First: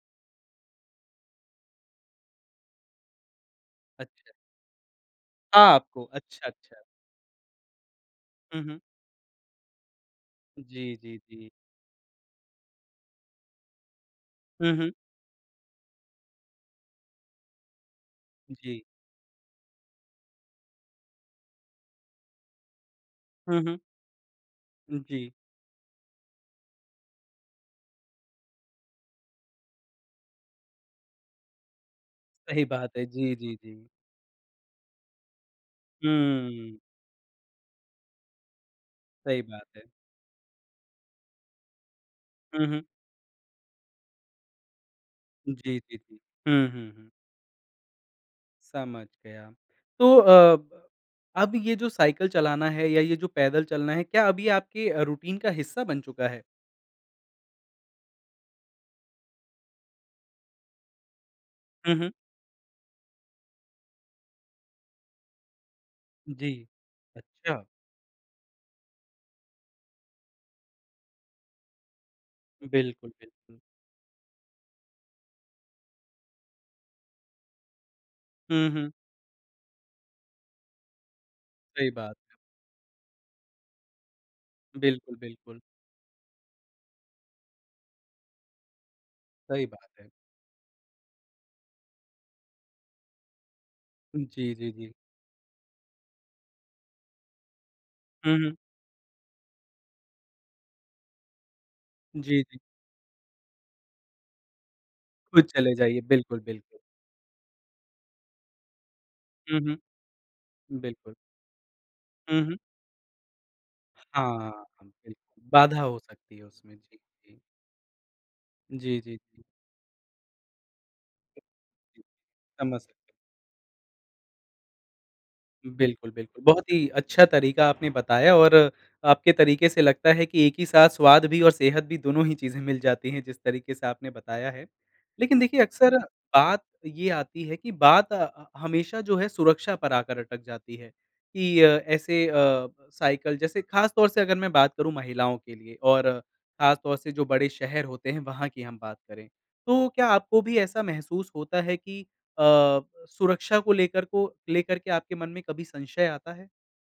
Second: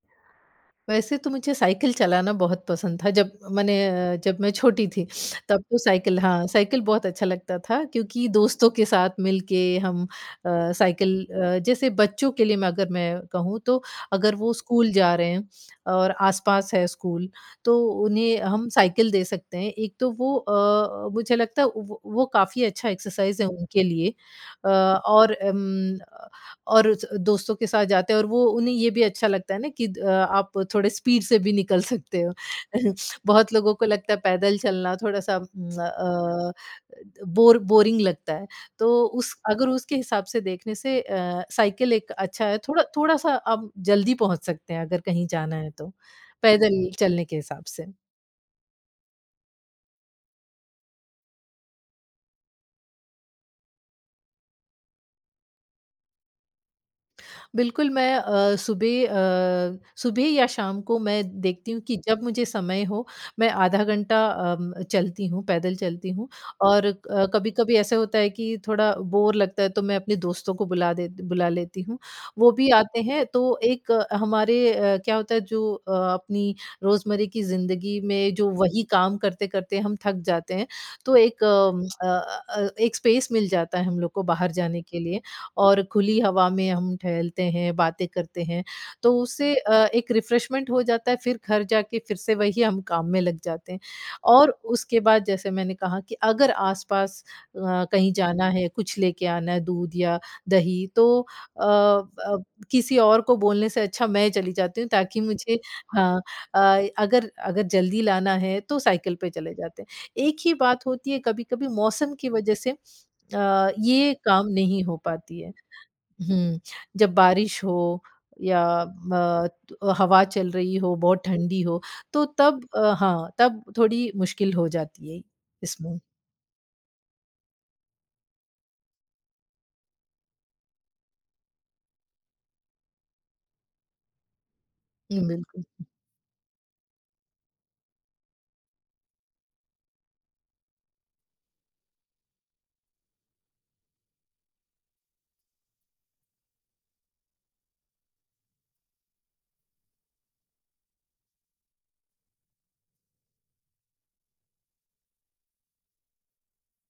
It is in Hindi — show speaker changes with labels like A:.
A: वैसे तो मुझे साइकिल चलाना बहुत पसंद था जब मैंने अ,
B: अच्छा।
A: जब मैं छोटी थी। तब तो
B: आपको
A: साइकिल हाँ,
B: अच्छा,
A: साइकिल
B: अच्छा।
A: बहुत अच्छा लगता था क्योंकि
B: हुँ,
A: दोस्तों
B: हुँ।
A: के साथ मिल के हम अ,
B: जी,
A: साइकिल
B: जी, जी।
A: अ, जैसे बच्चों के लिए मैं अगर मैं कहूँ तो अगर वो
B: हुँ, हुँ।
A: स्कूल जा रहे हैं और आस-पास है स्कूल, तो उन्हें हम
B: जी।
A: साइकिल दे सकते हैं। एक तो वो अ अ, मुझे लगता है वो वो काफ़ी अच्छा एक्सरसाइज़ है
B: हुँ, हुँ।
A: उनके लिए। अ,
B: जी।
A: और उम, अ और दोस्तों के साथ जाते हैं और वो उन्हें ये भी अच्छा लगता है ना कि अ, आप थोड़े स्पीड से भी निकल सकते हो।
B: सही बात है। जी,
A: बहुत
B: जी,
A: लोगों को
B: जी।
A: लगता है पैदल चलना, थोड़ा-सा उम, अ,
B: हुँ।
A: बोर बोरिंग लगता है। तो उस
B: सही
A: अगर
B: बात है।
A: उसके हिसाब से देखने से अ, साइकिल एक अच्छा है,
B: हुँ, हुँ।
A: थोड़ा थोड़ा-सा आप जल्दी पहुँच सकते हैं अगर कहीं जाना है
B: जी,
A: तो,
B: जी, जी। हुँ,
A: पैदल
B: हुँ, हुँ।
A: चलने के हिसाब से।
B: समझ गया। तो अ, अब ये जो साइकिल चलाना है या ये जो पैदल चलना है, क्या अभी आपके अ, रूटीन का हिस्सा बन चुका है?
A: बिल्कुल मैं अ, सुबह अ, सुबह या शाम को मैं देखती हूँ
B: हुँ,
A: कि
B: हुँ।
A: जब मुझे समय हो, मैं आधा घंटा अ, चलती हूँ, पैदल चलती हूँ
B: जी।
A: और अ,
B: अच्छा!
A: कभी-कभी ऐसा होता है कि थोड़ा बोर लगता है तो मैं अपने दोस्तों को बुला देती बुला लेती हूँ। वो भी आते
B: बिल्कुल,
A: हैं तो
B: बिल्कुल।
A: एक हमारे अ, क्या होता है जो अ, अपनी रोज़मर्रे की जिंदगी में जो
B: हुँ,
A: वही
B: हुँ।
A: काम करते-करते हम थक जाते हैं, तो एक उम,
B: सही
A: अ
B: बात है।
A: अ अ, एक स्पेस मिल जाता है हम लोग को बाहर जाने के
B: बिल्कुल,
A: लिए।
B: बिल्कुल।
A: और खुली हवा में हम टहलते हैं, बातें करते हैं तो उससे
B: सही
A: अ,
B: बात है।
A: एक रिफ्रेशमेंट हो जाता है, फिर घर जा के फिर से वही हम काम में लग जाते हैं। और
B: जी, जी, जी।
A: उसके बाद जैसे मैंने कहा कि अगर आस-पास अ, कहीं
B: हुँ,
A: जाना
B: हुँ।
A: है, कुछ लेके आना है, दूध या दही तो अ अ,
B: जी, जी।
A: किसी और को बोलने से अच्छा मैं चली जाती हूँ ताकि
B: खुद
A: मुझे
B: चले जाइए।
A: हाँ।
B: बिल्कुल, बिल्कुल।
A: अ, अगर अगर जल्दी लाना है तो साइकिल पे चले
B: हुँ,
A: जाते हैं। एक ही
B: हुँ।
A: बात होती
B: बिल्कुल।
A: है कभी-कभी मौसम की
B: हुँ,
A: वज़ह
B: हुँ।
A: से अ, ये काम
B: हाँ।
A: नहीं हो
B: बिल्कुल।
A: पाती है।
B: बाधा हो सकती है
A: हुँ,
B: उसमें। जी,
A: जब
B: जी।
A: बारिश हो या
B: जी, जी, जी।
A: म तु अ, हवा चल रही हो, बहुत ठंडी हो,
B: जी,
A: तो तब
B: समझ
A: अ,
B: सकते हैं।
A: हाँ, तब थोड़ी मुश्किल हो जाती है इसमें।
B: बिल्कुल, बिल्कुल। बहुत ही अच्छा तरीका आपने बताया और आपके तरीके से लगता है कि एक ही साथ स्वाद भी और सेहत भी दोनों ही चीज़ें मिल जाती हैं, जिस तरीके से आपने बताया है।
A: हीं
B: लेकिन देखिए
A: बिल्कुल।
B: अक्सर बात ये आती है कि बात ह हमेशा जो है सुरक्षा पर आकर अटक जाती है कि अ, ऐसे अ, साइकिल जैसे खास तौर से अगर मैं बात करूँ महिलाओं के लिए और खास तौर से जो बड़े शहर होते हैं, वहाँ की हम बात करें, तो क्या आपको भी ऐसा महसूस होता है कि अ, सुरक्षा को लेकर को लेकर के आपके मन में कभी संशय आता है?